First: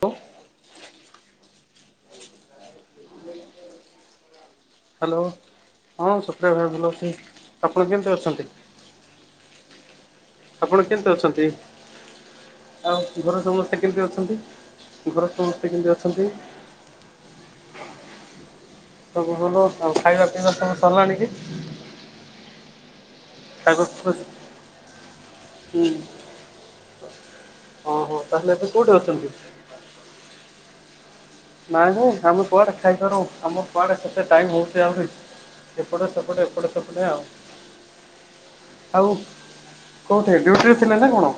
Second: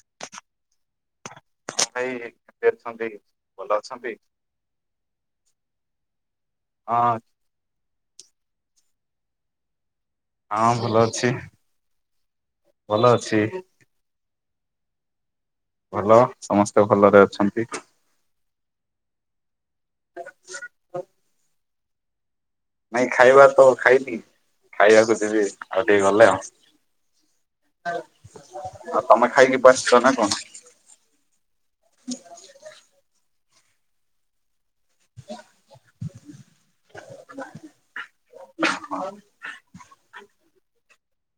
ହ [unintelligible] ଭାଇ ବିଜି ଅଛନ୍ତି ଭଲ ଅଛନ୍ତି। ହ୍ୟାଲୋ ହଁ ସୁତ୍ରୟ ଭାଇ ଭଲ ଅଛି ହଁ ଆପଣ କେମିତି ଅଛନ୍ତି। ହଁ ଆପଣ ଭଲ କେମିତି ଅଛି। ଅଛନ୍ତି ଭଲ ଆଉ ଅଛି ଘରେ ସମସ୍ତେ କେମିତି ଅଛନ୍ତି। ଘରେ ସମସ୍ତେ କେମିତି ଭଲ ଅଛନ୍ତି? ସମସ୍ତେ ଭଲରେ ଅଛନ୍ତି। ସବୁ ଭଲ ଆଉ ଖାଇବା ପିଇବା ସବୁ ସଲିଲାଣି କି ନାଇଁ ଖାଇବା ତ ଖାଇନି ଖାଇବାକୁ ଯିବି ହୁଁ ଆଉ ଟିକେ ଗଲେ ଆଉ। ଆଉ ଓହୋ ତାହେଲେ ଏବେ କୋଉଠି ଅଛନ୍ତି? ତମେ ଖାଇକି ବସିଛ ନା କଣ। ନାଇଁ ନାଇଁ ଆମେ କୁଆଡେ ଖାଇପାରୁ ଆମ କୁଆଡେ କେତେ ଟାଇମ ହଉ ହେବି ଆଉରି ଏପଟ ସେପଟେ ଏପଟ ସପଟେ ଆଉ ଆଉ କୋଉଠି ଡ୍ୟୁଟି ରେ ଥିଲେ ନା କଣ।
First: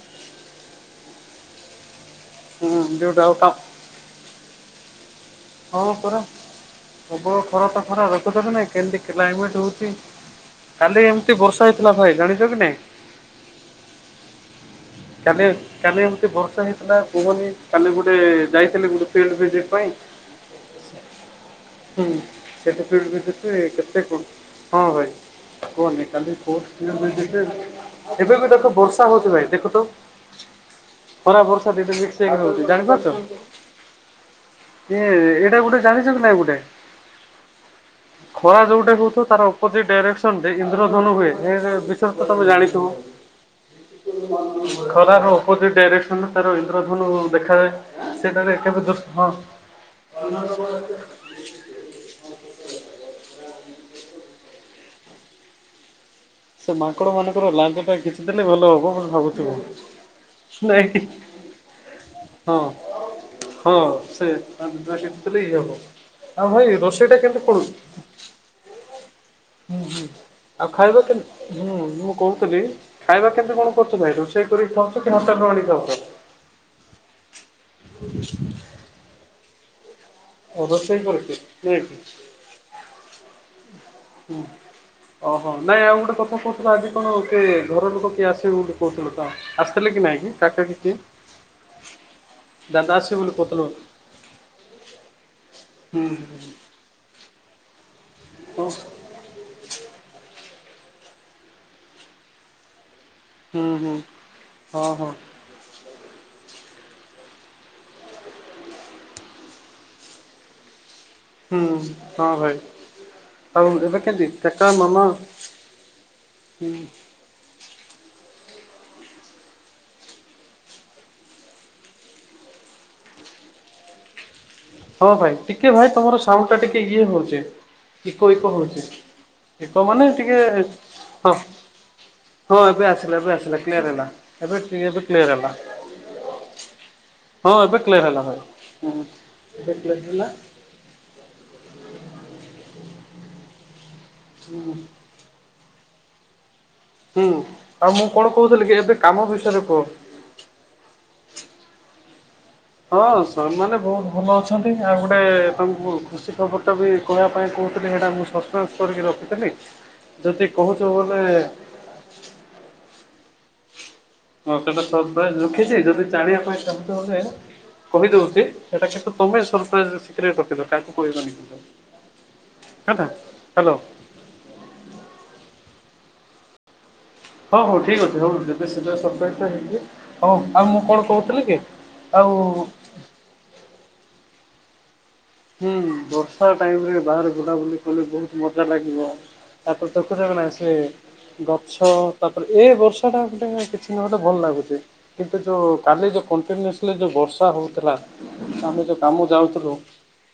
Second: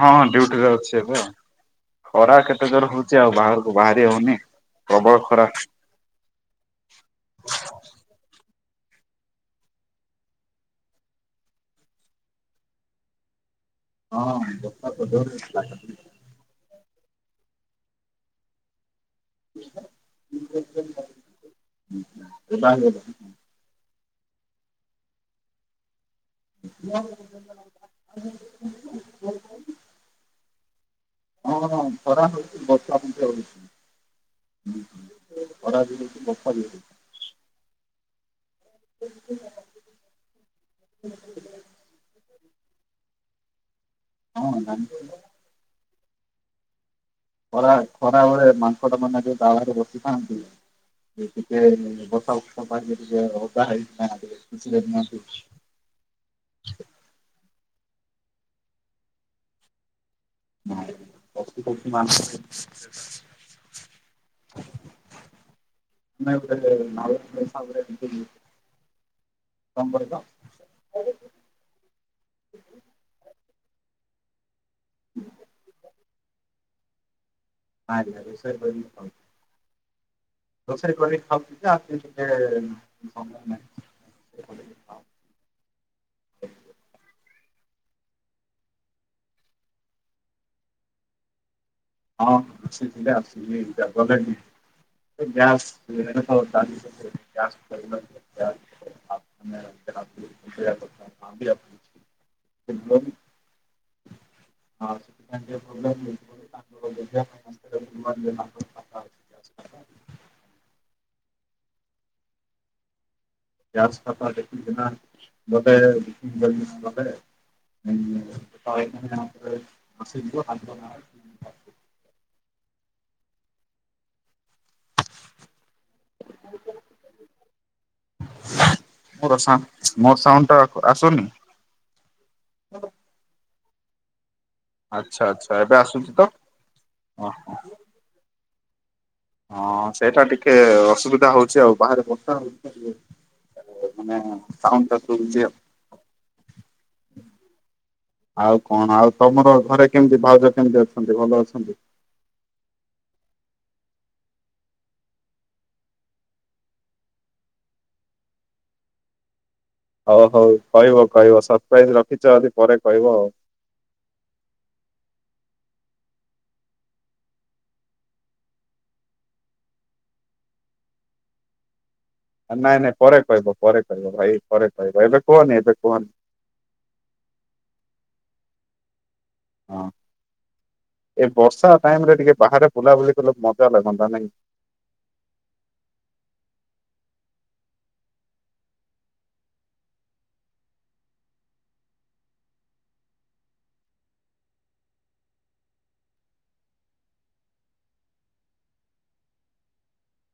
ହଁ ହଁ ଡୁଟି ରେ ଅଛି ଏବେ ଆଉ ଖରା କେତେ ହୁଁ ଜୋର ହଉଛି ଡ୍ୟୁଟି ଆଉ କା ବାହାରକୁ ବାହାରି ହଉନି ପ୍ରବଳ ଖରାପ। ହଁ ପରା ହବ ଖରା ତ ଖରା ଦେଖିର୍ଛ୍ତି ନାାଇ କେମତି କ୍ଲାଇମେଟ ହଉଚି। କାଲି ଏମିତି ବର୍ଷା ହେଇଥିଲା ଭାଇ ଜାଣିଛ କି ନାଇଁ। ହଁ। ତ ଜୋରେ କାଲି ହେଇଥିଲା କାଲି ଏମିତି ବର୍ଷା ହେଇଥିଲା କୁହନି କାଲି ଗୋଟେ ଯାଇଥିଲେ ଗୋଟେ ଫିଲ୍ ଫ ଯେ ପାଇଁ। ହୁଁ ଓଦା କେତେଠାରୁ ହେଇଗଲିଣି। କେତେ ଟେ କେତେ କଣ। ହଁ ଭାଇ କୁହ ନି କାଲି। ଏବେ ବି ଦେଖ ବର୍ଷା ହଉଛି ଭାଇ ଦେଖ ତ। ଖରା ହଁ ବର୍ଷା ହଁ ଦିଟା ଯାକ ଖରା ସେ ହଉଛି ହଉଚି ବର୍ଷା ମଧ୍ୟ ଜାଣିପାରୁଛ। ହଉଛି କିଏ ଏଇଟା ଗୋଟେ ଖରା ବି ଜାଣିଛ ହଉଛି କି ନାଇଁ ବର୍ଷା ଗୋଟେ। ବି ହଉଛି। ଖରା ଯୋଉ ପଟେ ହଉଥିବ ତାର ଅପୋଜିଟ ଡାଇରେକ୍ସନ ରେ ଇନ୍ଦ୍ରଧନୁ ହୁଏ ଏ ବିଷୟରେ ତମେ ଜାଣିଥିବ। ହଁ ଜା ଖରାର ଅପୋଜିଟ୍ ଡାଇରେକ୍ସନରେ ତାର ଇନ୍ଦ୍ରଧନୁ। ଦେଖାଯାଏ ଖରା ଖରା ବେଳେ ସେଠାରେ କେବେ ମାଙ୍କଡ ଦୃଶ ମାନେ ହଁ ଯଉ ଡାଳରେ ବସିଥାନ୍ତି। ଟିକେ ଉଁ ବର୍ଷା [unintelligible] ଟିକେ ଓଦା ହେଇକି ନା ଯାଆନ୍ତି ଖୁସି ରେ ଡିଅନ୍ତି। ସେ ମାଙ୍କଡ଼ ମାନଙ୍କର ଲାଞ୍ଜଟା ଖିଚି ଦେଲେ ଭଲ ହବ ବୋଲି ଭାବୁଥିବୁ। ନାଇ। ତୁ କହିବୁ ମା [unintelligible] ହଁ ସେ [unintelligible] ଏଠି ଥିଲେ ଇଏ ହବ। ଆଉ ଭାଇ ରୋଷେଇ ଟା କେମିତି ପଡୁଛି? ହୁଁ ହୁଁ ଆଉ ଖାଇବା କେମ ମୁଁ ମୁଁ କହୁଥିଲି ଖାଇବା କେମିତି କଣ କରୁଛ ଭାଇ ରୋ ରୋଷେଇ କରିକି ଖାଉଛ କି ହୋଟେଲ ରୁ ଆଣିକି ଖାଉଛ? ମୁଁ ଆରୀ ଆରି ବିଷୟରେ ତୋ ଶହ କଥା ହଉ ଓ ରୋସେଇ ରୋଷେଇ କରିକି କରୁଛୁ ଖାଉଚି ଯେ ନାଇଁ କି ଆକଚୁଲି ଟିକେ ଉଁ ସମୟ ନାହିଁ ହୁଁ। [inaudible] ଓହୋ ନାଇଁ ଆଉ ଗୋଟେ କଥା କହୁଥିଲ ଆଜି କଣ କିଏ ଘର ଲୋକ କିଏ ଆସିବେ ବୋଲି କହୁଥିଲ ତ? ଆସିଥିଲେ କି ନାଇଁ କି କାକା କି କିଏ? ହଁ ଦାଦା ଆସିଥିଲେ ଆସିବେ ଆଉ ବୋଲି ସିଏ କହୁଥିଲ। ଏମିତି ଆଉ। ହୁଁ [unintelligible] ନମସ୍ [unintelligible] ହୁଁ ହଁ ସେଥିପାଇଁ ଟିକେ ପ୍ରୋବ୍ଲେମ ହେଉଛି ବୋଧେ ତାଙ୍କର ଜେଜେ ବାବା ନା [unintelligible] ମରିଗଲା ହୁଁ ହଁ ଭାଇ। ଆଉ ଏବେ ଗ୍ୟାସ କେମିତି ଖାତା କାକା ଦେଖିଛୁ ନା ମାମା ହୁଁ ଗୋଟେ [unintelligible] [unintelligible] ହଁ ଭାଇ ଟିକେ ଭାଇ ତମର ସାଉଣ୍ଡ ଟା ଟିକେ ଇଏ ହଉଛି ଇକୋ ଇକୋ ହଉଛି। ମୋର ସାଉଣ୍ଡ ଇକୋ ମାନେ ମୋର ଟିକେ ସାଉଣ୍ଡଟା ଆସୁନି? ହଁ। ହଁ ଏବେ ଆସିଲା ଏବେ ଆସିଲା କ୍ଲିୟର ହେଲା। ଏବେ କ୍ଲିୟର ଏବେ ଆଚ୍ଛା କ୍ଲିୟର ଆଚ୍ଛା ଏବେ ଆସୁଛି ତ? ହେଲା ହଁ ଏବେ କ୍ଲିୟର ହେଲା ଭାଇ ହୁଁ। ଏବେ ହଁ କ୍ଲିୟର ସେଇଟା ହେଲା ଟିକେ ଅସୁବିଧା ହଉଛି ଆଉ ବାହାରେ ବର୍ଷା ହଉଛି ତ ଟିକେ। ମାନେ ମାନେ ସାଉଣ୍ଡ ଟା ଶୁଭୁନି ଆଉ। ହୁଁ ଆଉ ମୁଁ କଣ ଆଉ କହୁଥିଲି କି ଏବେ କଣ ଆଉ କାମ ତମର ବିଷୟରେ କୁହ ଘରେ କେମିତି ଭାଉଜ କେମିତି ଅଛନ୍ତି ଭଲ ଅଛନ୍ତି? ହଁ ସେମାନେ ବହୁତ ଭଲ ଅଛନ୍ତି ଆଉ ଗୋଟେ ତମକୁ ଖୁସି ଖବରଟା ବି କହିବା ପାଇଁ କହୁଥିଲି ସେଇଟା ମୁଁ ସସ୍ପେନ୍ସ କରିକି ରଖୀଥିଲି। ହଉ ହଉ କହିବ କହିବ ସରପ୍ରାଇଜ ରଖିଛ ଯଦି ପରେ କହିବ ଆଉ। ହଁ ସେଟା ସରପ୍ରାଇଜ ରଖିଛି ଯଦି ଜାଣିବା ପାଇଁ ଚାହୁଁଚ ବୋଲେ। କହିଦଉଛି ସେଟା କିନ୍ତୁ ତମେ ସରପ୍ରାଇସ ସିକ୍ରେଟ ରଖୁବ କାହାକୁ କହିବନି କିନ୍ତୁ। ନାଇଁ ନାଇଁ ହେଲା ପରେ କହିବ ହ୍ୟାଲୋ ପରେ କହିବ ଭାଇ ପରେ କହିବ ଏବେ କୁହନି ଏବେ କୁହନି। ହଉ ହଉ ଠିକ ଅଛି ହଉ ଯେବେ ସେବେ ସରପ୍ରାଇ ହେଲି ହଁ। ହଁ ଆଉ ମୁଁ କଣ ଏ କହୁଥିଲି କି ବର୍ଷା ଟାଇମ ରେ ଟିକେ ଆଉ। ବାହାରେ [unintelligible] ମଜା ଲାଗନ୍ତା ନାଇଁ। ହୁଁ ବର୍ଷା ଟାଇମ ରେ ବାହାରେ ବୁଲାବୁଲି କଲେ ବହୁତ ମଜା ଲାଗିବ। ତାପରେ [unintelligible] ନାଇଁ ସେ। ଗଛ ତାପରେ ଏ ବର୍ଷା ଟା ଗୋଟେ କିଛି ନହେଲେ ଭଲ ଲାଗୁଛି। କିନ୍ତୁ ଯୋଉ କାଲି ଯୋଉ କଣ୍ଟିନିଓସଲି ଯୋଉ ବର୍ଷା ହଉଥିଲା ଆମେ ଯୋଉ କାମ ଯାଉଥିଲୁ।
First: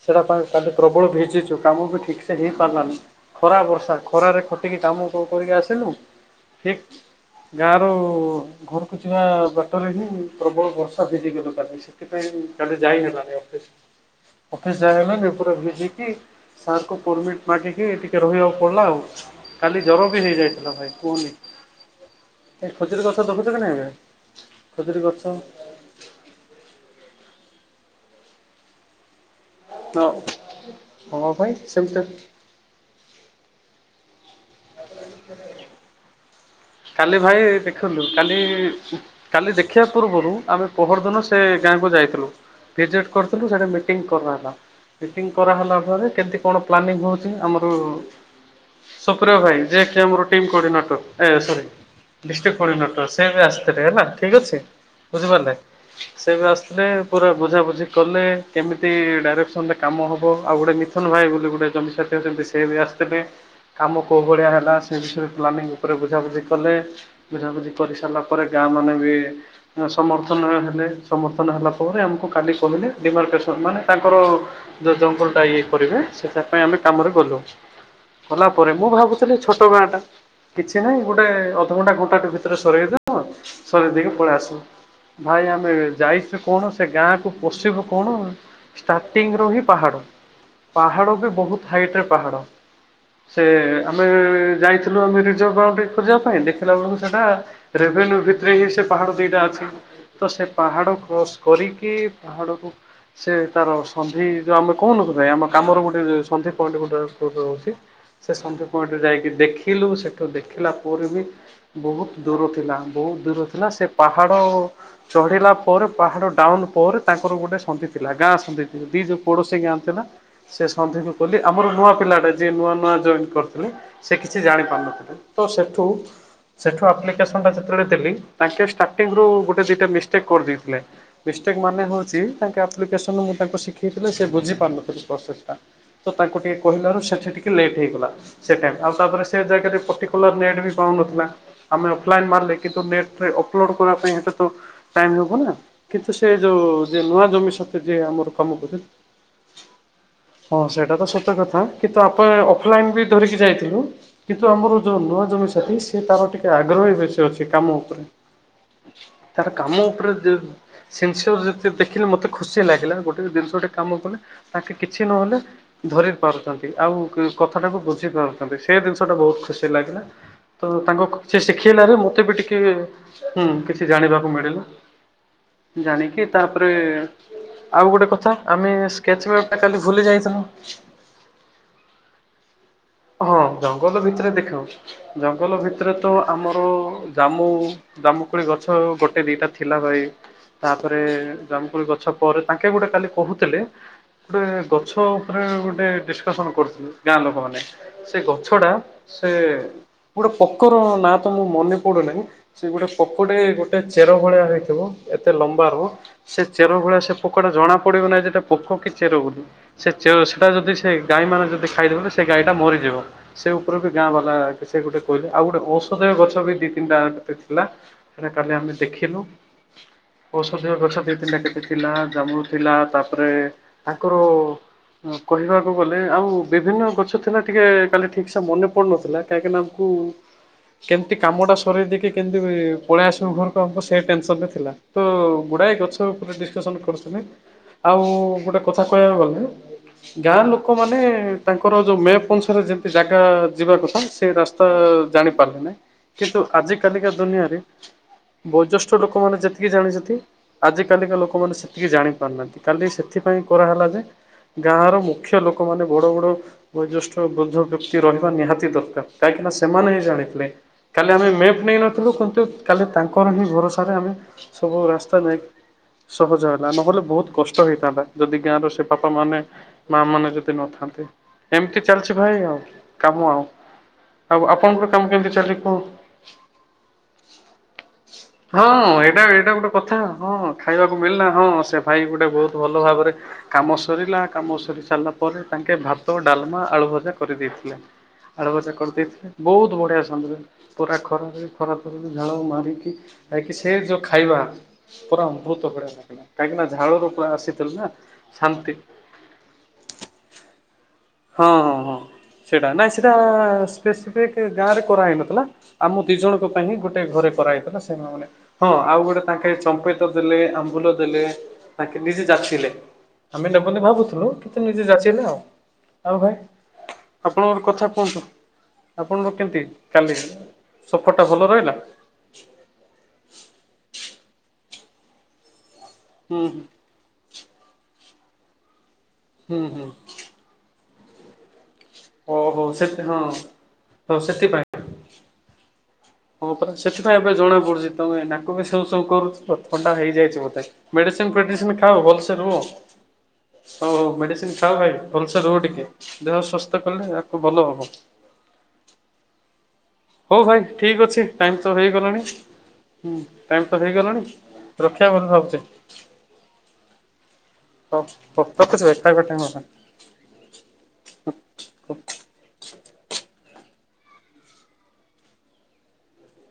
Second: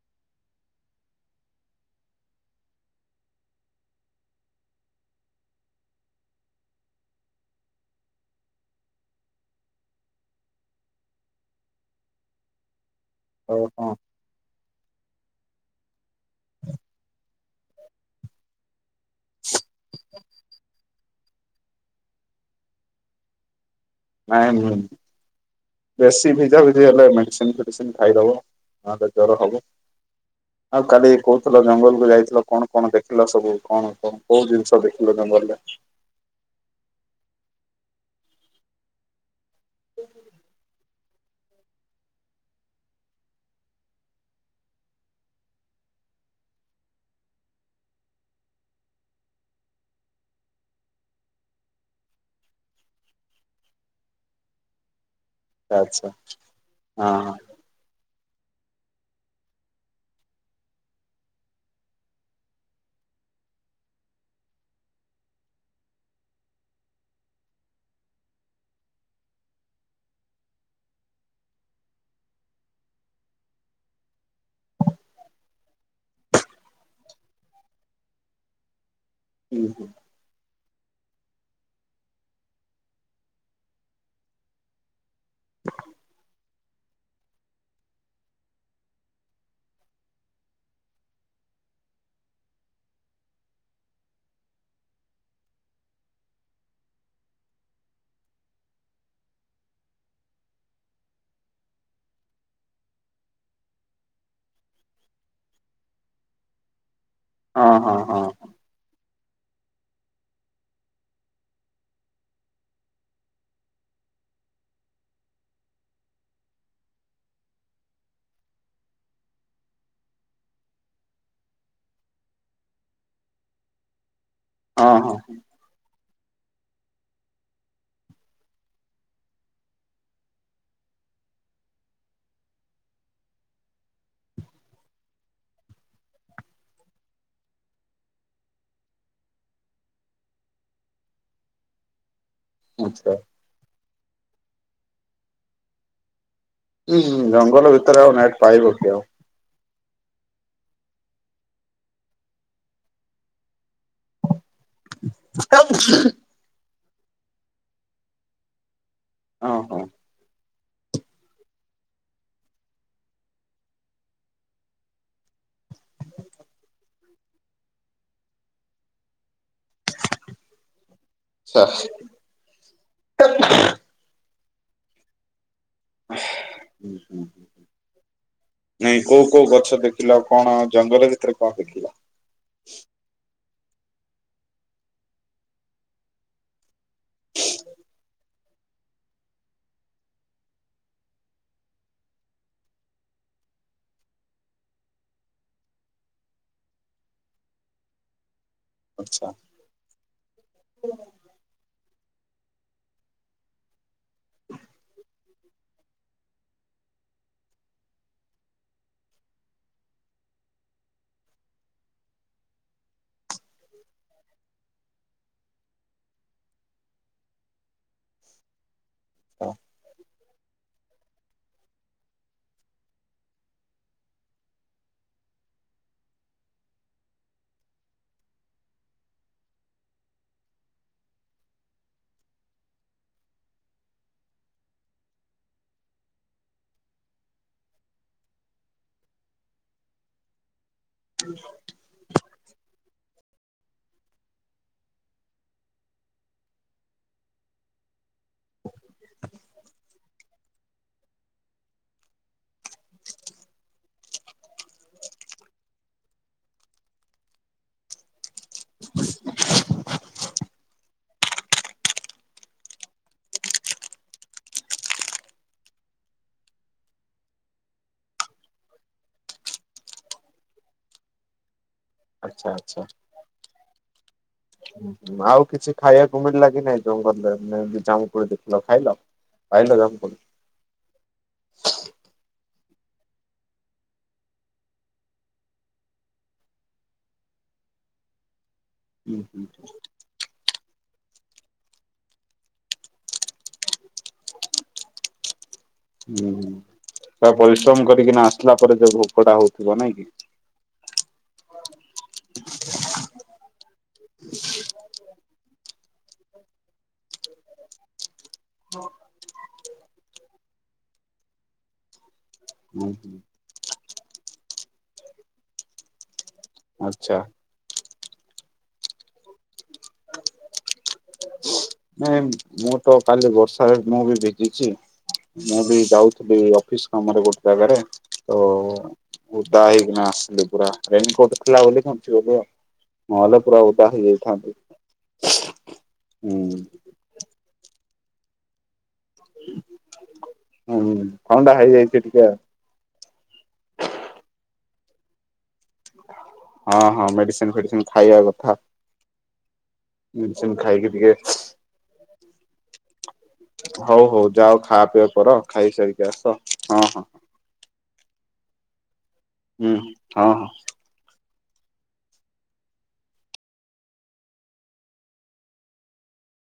ସେଇଟା ପାଇଁ କାଲି ପ୍ରବଳ ଭିଜିଛୁ କାମ ବି ଠିକ୍ ସେ ହେଇପାରିଲାନି। ଖରା ବର୍ଷା ଖରାରେ ଖଟିକି କାମ କ-କରିକି ଆସିଲୁ ଠିକ। ଗାଁ ରୁ ଘରକୁ ଯିବା ବାଟରେ ହିଁ ପ୍ରବଳ ବର୍ଷା ଭିଜି ଗଲୁ କାଲି ସେଥିପାଇଁ କାଲି ଯାଇ ହେଲା ହଁ ହଁ। ଅଫିସ ଯାଇହେଲାନି ପୁରା ଭିଜିକି ସାରଙ୍କ ପରମିଟ୍ ମାଗିକି ଟିକେ ରହିବାକୁ ପଡ଼ିଲା ଆଉ। କାଲି ଜର ବି ହେଇଯାଇଥିଲା ଭାଇ କୁହନି ଏୟୀ ଖଜୁରୀ ଗଛ ଜଗୁଛ ନାଇଁ ବେ? ନାଇଁ ବେଶୀ ଭିଜାଭିଜି ହେଲେ ମେଡିସିନ ଫେଡିସିନ ଖାଇଦବ। ହଁ ତ ଜର ହବ ହଁ ଆଉ କାଲି ହଁ ଭାଇ କହୁଥିଲ ସେମିତି ଜଙ୍ଗଲକୁ ଯାଇଥିଲ କଣ କଣ ଦେଖିଲ ସବୁ କଣ କଣ କୋଉ ଜିନିଷ ଦେଖିଲ ଜଙ୍ଗଲରେ? କାଲି ଭାଇ ଦେଖିଲୁ କାଲି କାଲି ଦେଖିବା ପୂର୍ବରୁ ଆମେ ପହର ଦିନ ସେ ଗାଁକୁ ଯାଇଥିଲୁ। ଭିଜିଟ କରିଥିଲୁ ସେଟା ମିଟିଂ କରନା ହେଲା। ମିଟିଂ କରାହେଲା ପରେ କେତେ କଣ ପ୍ଲାନିଂ ହେଉଛି ଆମର ସୁପ୍ରିୟ ଭାଇ ଯିଏକି ଆମର ଟିମ୍ କୋଡିନଟର ଏ ସରି ଡିଷ୍ଟ୍ରିକ୍ଟ କୋଡ଼ିନେଟର ସେ ବି ଆସିଥିଲେ ହେଲା ଠିକ୍ ଅଛି ବୁଝିପାରିଲେ? ଆଚ୍ଛା ସେ ବି ଆସିଥିଲେ ପୁରା ହଁ ବୁଝାବୁଝି କଲେ କେମିତି ଡାଇରେକ୍ସନରେ କାମ ହେବ ଆଉ ଗୋଟେ ମିଥୁନ ଭାଇ ବୋଲି ଗୋଟେ ଜମିସାର ଟେ ସେମିତି ସେ ବି ଆସ ତେବେ କାମ କୋଉ ଭଳିଆ ହେଲା ସେ ବିଷୟରେ ପ୍ଲାନିଂ ଉପରେ ବୁଝା ବୁଝି କଲେ ବୁଝାବୁଝି କରିସାରିଲା ପରେ ଗାଁ ମାନେ ବି ସମର୍ଥନ ହେଲେ ସମର୍ଥନ ହେଲା ପରେ ଆମକୁ କାଲି କହିଲେ ଡିମାର୍କସନ ମାନେ ତାଙ୍କର ଯୋଉ ଜଙ୍ଗଲଟା ଇଏ କରିବେ ସେଟା ପାଇଁ ଆମେ କାମରେ ଗଲୁ ଗଲା ପରେ ମୁଁ ଭାବୁ ଛୋଟ ଗାଁଟା କିଛି ନାହିଁ ଗୋଟେ ଅଧଘଣ୍ଟା ଘଣ୍ଟାଟେ ଭିତରେ ସରେଇଦେବ ସରେଇ ଦେଇକି ପଳେଇ ଆସିବୁ। ଭାଇ ଆମେ ଯାଇଛୁ କଣ ସେ ଗାଁକୁ ପଷିବୁ କଣ ଷ୍ଟାର୍ଟିଂ ରୁ ହିଁ ପାହାଡ ପାହାଡ ବି ବହୁତ ହାଇଟରେ ପାହାଡ ସେ ଆମେ ଯାଇଥିଲୁ ଆମେ ରିଜର୍ଭ ପାଉଟିରେ ଖୋଯିବା ପାଇଁ ଦେଖିଲା ବେଳକୁ ସେଟା ରେଭେନ୍ୟୁ ଭିତରେ ହିଁ ସେ ପାହାଡ ଦିଟା ଅଛି। ତ ସେ ପାହାଡ କ୍ରସ କରିକି ପାହାଡକୁ ସେ ତାର ସନ୍ଧି ଯେଉଁ ଆମ କହୁନଥାଏ ଆମ କାମର ଗୋଟେ ସନ୍ଧି ପଏଣ୍ଟ ଗୋଟେ ହଁ ରହୁଛି ହଁ ହଁ। ସେ ସନ୍ଧି ପଏଣ୍ଟରେ ଯାଇକି ଦେଖିଲୁ ସେଠୁ ଦେଖିଲା ପରେ ବି ବହୁତ ଦୂର ଥିଲା ବହୁତ ଦୂର ଥିଲା ସେ ପାହାଡ ଚଢିଲା ପରେ ପାହାଡ ଡାଉନ ପରେ ତାଙ୍କର ଗୋଟେ ସନ୍ଧି ଥିଲା ଗାଁ ସନ୍ଧି ଥି ଦି ଯୋଉ ପଡୋଶୀ ଗାଁ ଥିଲା। ସେ ସନ୍ଧିକୁ ଖୋଲି ଆମର ନୂଆ ପିଲାଟା ଯିଏ ନୂଆ ନୂଆ ଜଏନ୍ କରିଥିଲେ ସେ କିଛି ଜାଣି ହଁ ହଁ ପାରୁନଥିଲେ ତ ସେଠୁ ସେଠୁ ଆପ୍ଲିକେସନ ଯେତେବେଳେ ଦେଲି ତାଙ୍କେ ଷ୍ଟାର୍ଟିଂ ରୁ ଗୋଟେ ଦିଟା ମିଷ୍ଟେକ୍ କରି ଦେଇଥିଲେ। ମିଷ୍ଟେକ୍ ମାନେ ହଉଛି ତାଙ୍କ ଆପ୍ଲିକେସନ ମୁଁ ତାଙ୍କୁ ଶିଖେଇଥିଲେ ସେ ବୁଝି ପାରୁନଥିଲେ ପ୍ରୋସେସଟା। ତ ତାଙ୍କୁ ଟିକେ କହିଲାରୁ ସେଠି ଟିକେ ଲେଟ୍ ହେଇଗଲା ସେ ଟାଇମ ଆଉ ତାପରେ ସେ ଜାଗାରେ ପର୍ଟିକୁଲାର ନେଟ ପାଉନଥିଲା ଆମେ ଅଫଲାଇ ମାରିଲେ କିନ୍ତୁ ଆଚ୍ଛା ନେଟରେ ଅପଲୋଡ଼ କରିବା ପାଇଁ ହେଟା ତ ଟାଇମ ହବନା। କିନ୍ତୁ ସେ ଯୋଉ ହୁଁ ଯିଏ ନୂଆ ଜମି ଜଙ୍ଗଲ ସତେ ଯିଏ ଭିତରେ ଆଉ ନେଟ୍ ଆମର କାମ ପାଇବ କରୁଛି କି ଆଉ? ହଁ ସେଇଟା ତ ସତ କଥା କିନ୍ତୁ ଆପଣ ଅଫଲାଇନ ବି ଧରିକି ଯାଇଥିଲୁ। କିନ୍ତୁ ଆମର ଯୋଉ ନୂଆ ଜମି ସେଠି ସେ ତାର ଟିକେ ଆଗ୍ରହୀ ବେଶୀ ଅଛି କାମ ଉପରେ ତାର ହଁ ହଁ। କାମ ଉପରେ ଦେ ସିନସିଓର ଯେତେ ଦେଖିଲି ମତେ ଖୁସି ଲାଗିଲା ଗୋଟେ ଜିନିଷ ଗୋଟେ କାମ କଲେ ତାଙ୍କେ କିଛି ନହେଲେ ଧରି ପାରୁଛନ୍ତି ଆଉ କଥାଟାକୁ ବୁଝି ପାରୁଛନ୍ତି ସେ ଜିନିଷଟା ବହୁତ ଖୁସି ଲାଗିଲା। ତ ତାଙ୍କୁ ସିଏ ଆଚ୍ଛା ଶିଖେଇଲାରେ ମତେ ବି ଟିକେ ହୁଁ କିଛି ଜାଣିବାକୁ ମିଳିଲା ଜାଣିକି ତାପରେ ଆଉ ଗୋଟେ କଥା ଆମେ ନାଇଁ କୋଉ କୋଉ ସ୍କେଚମେପଟା ଗଛ କାଲି ଭୁଲି ଦେଖିଲ ଯାଇଥିଲୁ। କଣ ଜଙ୍ଗଲ ଭିତରେ କଣ ଦେଖିଲ? ହଁ ଜଙ୍ଗଲ ଭିତରେ ଦେଖେଇବ। ଜଙ୍ଗଲ ଭିତରେ ତ ଆମର ଜାମୁ ଦାମୁକୋଳି ଗଛ ଗୋଟେ ଦିଟା ଥିଲା ଭାଇ। ତାପରେ ଜାମୁକୋଳି ଗଛ ପରେ ତାଙ୍କେ ଗୋଟେ କାଲି କହୁଥିଲେ ଗୋଟେ ଗଛ ଉପରେ ଗୋଟେ ଡିସକସନ୍ କରୁଥିଲ ଗାଁ ଲୋକମାନେ ସେ ଗଛଟା ଆଚ୍ଛା ସେ ଗୋଟେ ପୋକର ନାଁ ତ ମୁଁ ମନେ ପଡୁନାହିଁ ସେ ଗୋଟେ ପୋକଟେ ଗୋ ଟେ ଚେର ଭଳିଆ ହେଇଥିବ। ଏତେ ଲମ୍ବା ହୁଅ ସେ ଚେର ଭଳିଆ ସେ ପୋକ ଟା ଜଣା ପଡିବ ନାହିଁ ଯେଟେ ପୋକ କି ଚେର ବୋଲି। ସେ ଚେର ସେଟା ଯଦି ସେ ଗାଈ ମାନେ ଯଦି ଖାଇଦେବେ ସେ ଗାଈ ଟା ମରିଯିବ ସେ ଉପରକୁ ଗାଁ ବାଲା କିଛି ସେ ଗୋଟେ କୋଇଲ ଆଉ ଗୋଟେ ଔଷଧ ଗଛ ବି ଦି ତିନିଟା ଥିଲା। ସେଟା କାଲି ଆମେ ଦେଖିଲୁ ହଁ। ଔଷଧିୟ ଗଛ ଦି ତିନି ଟା ଥିଲା ଜାମୁ ଥିଲା ତାପରେ ତାଙ୍କର କହିବାକୁ ଗଲେ ଆଉ ବିଭିନ୍ନ ଗଛ ଥିଲା ଟିକେ କାଲି ଠିକ୍ ସେ ମନେ ପଡ଼ୁନଥିଲା କାହିଁକି ନା ହୁଁ। କେମିତି କାମଟା ସରେଇ ଦେଇକି କେମିତି ପଳେଇ ଆସିବୁ ଘରକୁ ଆମକୁ ସେଇ ଟେନ୍‌ସନ୍‌ ରେ ଥିଲା। ତ ଗୁଡ଼ାଏ ଗଛ ଉପରେ ଡିସ୍କସନ୍ କରୁଛନ୍ତି ଆଉ ଗୋଟେ କଥା କହିବାକୁ ଗଲେ ଗାଁ ଲୋକ ମାନେ ତାଙ୍କର ଯୋଉ ମେପସରେ ଯେତେ ଜାଗା ଯିବା କଥା ସେ ରାସ୍ ତା ଜାଣି ପାରିଲେ ନା କିନ୍ତୁ ଆଜି କାଲିକା ଦୁନିଆରେ ବୟୋଜ୍ୟେଷ୍ଠ ଲୋକମାନେ ଯେତିକି ଜାଣିଚନ୍ତି ଆଜି କାଲିକା ଲୋକମାନେ ସେତିକି ଜାଣିପାରୁନାହାନ୍ତି। କାଲି ସେଥିପାଇଁ କରାହେଲା ଯେ ଗାଁର ମୁଖ୍ୟ ଲୋକମାନେ ବଡ଼ ବଡ଼ ବୟୋଜ୍ୟେଷ୍ଠ ବୃଦ୍ଧ ବ୍ୟକ୍ତି ରହିବା ନିହାତି ଦରକାର। କାହିଁକି ନା ସେମାନେ ହିଁ ଜାଣିଥିଲେ। କାଲି ଆମେ ମେପ୍ ନେଇନଥିଲୁ କିନ୍ତୁ କାଲି ତାଙ୍କର ହିଁ ଭରସାରେ ଆମେ ସବୁ ରାସ୍ତା ନାଇଁ। ସହଜ ହେଲା ନହେଲେ ବହୁତ କଷ୍ଟ ହେଇଥାନ୍ତା ଯଦି ଗାଁର ସେ ବାପା ମାନେ ମା ମାନେ ଯଦି ନଥାନ୍ତେ ଏମିତି ଚାଲିଛି ଭାଇ ଆଚ୍ଛା ଆଉ କାମ ଆଉ। ଆଉ ଆପଣଙ୍କର କାମ ହୁଁ କେମିତି ଆଉ ଚାଲିଛି କିଛି କୁହ ଖାଇବାକୁ ମିଳିଲା କି ନାଇଁ ଜଙ୍ଗଲରେ ଯେମିତି ଜାମୁ ଦି ହଁ ଏଇଟା ଏଇଟା ଗୋଟେ କଥା ହଁ ଖାଇବାକୁ ମିଳିଲା ହଁ ସେ ଭାଇ ଗୋଟେ ବହୁତ ଭଲ ଭାବରେ କାମ ସରିଲା କାମ ସରି ସାରିଲା ପରେ ତାଙ୍କେ ଭାତ, ଡାଲମା, ଆଳୁ ଭଜା କରିଦେଇଥିଲେ। ଆଳୁ ଭଜା ହୁଁ କରିଦେଇଥିଲେ ହୁଁ ବହୁତ ବଢିଆ ଫ୍ୟାମିଲି। ପୁରା ଖରାରେ ଖରା ର ଝାଳ ମାରିକି ଆଇକି ସେ ଯୋଉ ଖାଇବା। ପୁରା ଅମୃତ ଭଳିଆ ଲାଗିଲା। କାହିଁକି ନା ଝାଳର ତା ପରିଶ୍ରମ କରିକିନା ଆସିଲା ପରେ ଯୋଉ ଭୋକ ଟା ହୋଉଥିବ ନା କି? ହଁ-ହଁ-ହଁ ସେଇଟା ନାଇଁ ସେଇଟା ସ୍ପେସିଫିକ୍ ଗାଁ ରେ କରାହେଇନଥିଲା। ଆମ ଦି ଜଣଙ୍କ ପାଇଁ ହିଁ ଗୋଟେ ଘରେ କରାହେଇଥିଲା ସେ ମାନେ ହଁ ଆଉ ଗୋଟେ ତାଙ୍କେ ଚମ୍ପେତ ଦେଲେ ଆମ୍ବୁଲ ଦେଲେ ତାଙ୍କେ ନିଜେ ଜାଚିଲେ। ହୁଁ ହୁଁ। ଆମେ ନେବେନି ଭାବୁଥିଲୁ କିନ୍ତୁ ନିଜେ ଯାଚିଲେ ଆଉ। ଆଉ ଭାଇ ଆଚ୍ଛା। ଆପଣଙ୍କର କଥା କୁହନ୍ତୁ। ଆପଣଙ୍କର କେମିତି କାଲି ସଫର୍ଟା ଭଲ ରହିଲା? ନାଇଁ ମୁଁ ତ କାଲି ବର୍ଷାରେ ମୁଁ ବି ଭିଜିଛି ମୁଁ ବି ଯାଉଥିଲି ହୁଁ ଅଫିସ୍ ତମର ଗୋଟେ ଜାଗାରେ ତ ହୁଁ ଉଦା ହୁଁ ହୁଁ ହେଇକିନା ଆସଥିଲି ପୁରା ରେନିକୋଟ୍ ଥିଲା ବୋଲି କିନ୍ତୁ ଓ ଏବେ ହଉ ସେ ହଁ ନହେଲେ ପୁରା ଓଦା ହଉ ହେଇଯାଇଥାନ୍ତି। ସେଥିପାଇଁ ହଁ ପରା ସେଥିପାଇଁ ଏବେ ଜଣା ପଡୁଛି ତମେ ଏଇ ନା ମୁଁ ମିଶିକି ସବୁ ଥଣ୍ଡା ହେଇଯାଇଛି ମତେ ହୁଁ ମେଡିସିନ ଥଣ୍ଡା ଫେଡିସିନ ହେଇଯାଇଛି ଖାାଉ ଟିକେ ଭଲସେ ରୁହ। ହୋଉ ବୋଉ ମେଡିସିନ ଖାଅ ଭାଇ ଭଲସେ ରୁହ ଟିକେ। ଦେହ ସୁାସ୍ଥ କଲେ ଆକୁ ଭଲ ହବ। ତ କଥା ହୋଉ ମେଡିସିନ ଭାଇ ଖାଇକି ଠିକ୍ ଟିକେ ଅଛି ଟାଇମ୍ ତ ହେଇଗଲାଣି। ହୁଁ ଟାଇମ୍ ତ ହଉ ହେଇଗଲାଣି ହଉ ଯାଅ ଖା ପିଆ ରଖିବା ବୋଲି କର ଭାବୁଚେ। ଖାଇସାରିକି ଆସ ହଁ ହଁ ହୋଉ ରଖୁଚି ଭାଇ ଖାଇବା ଟାଇମ୍ ହେଇଗଲାଣି। ହଁ-ହଁ।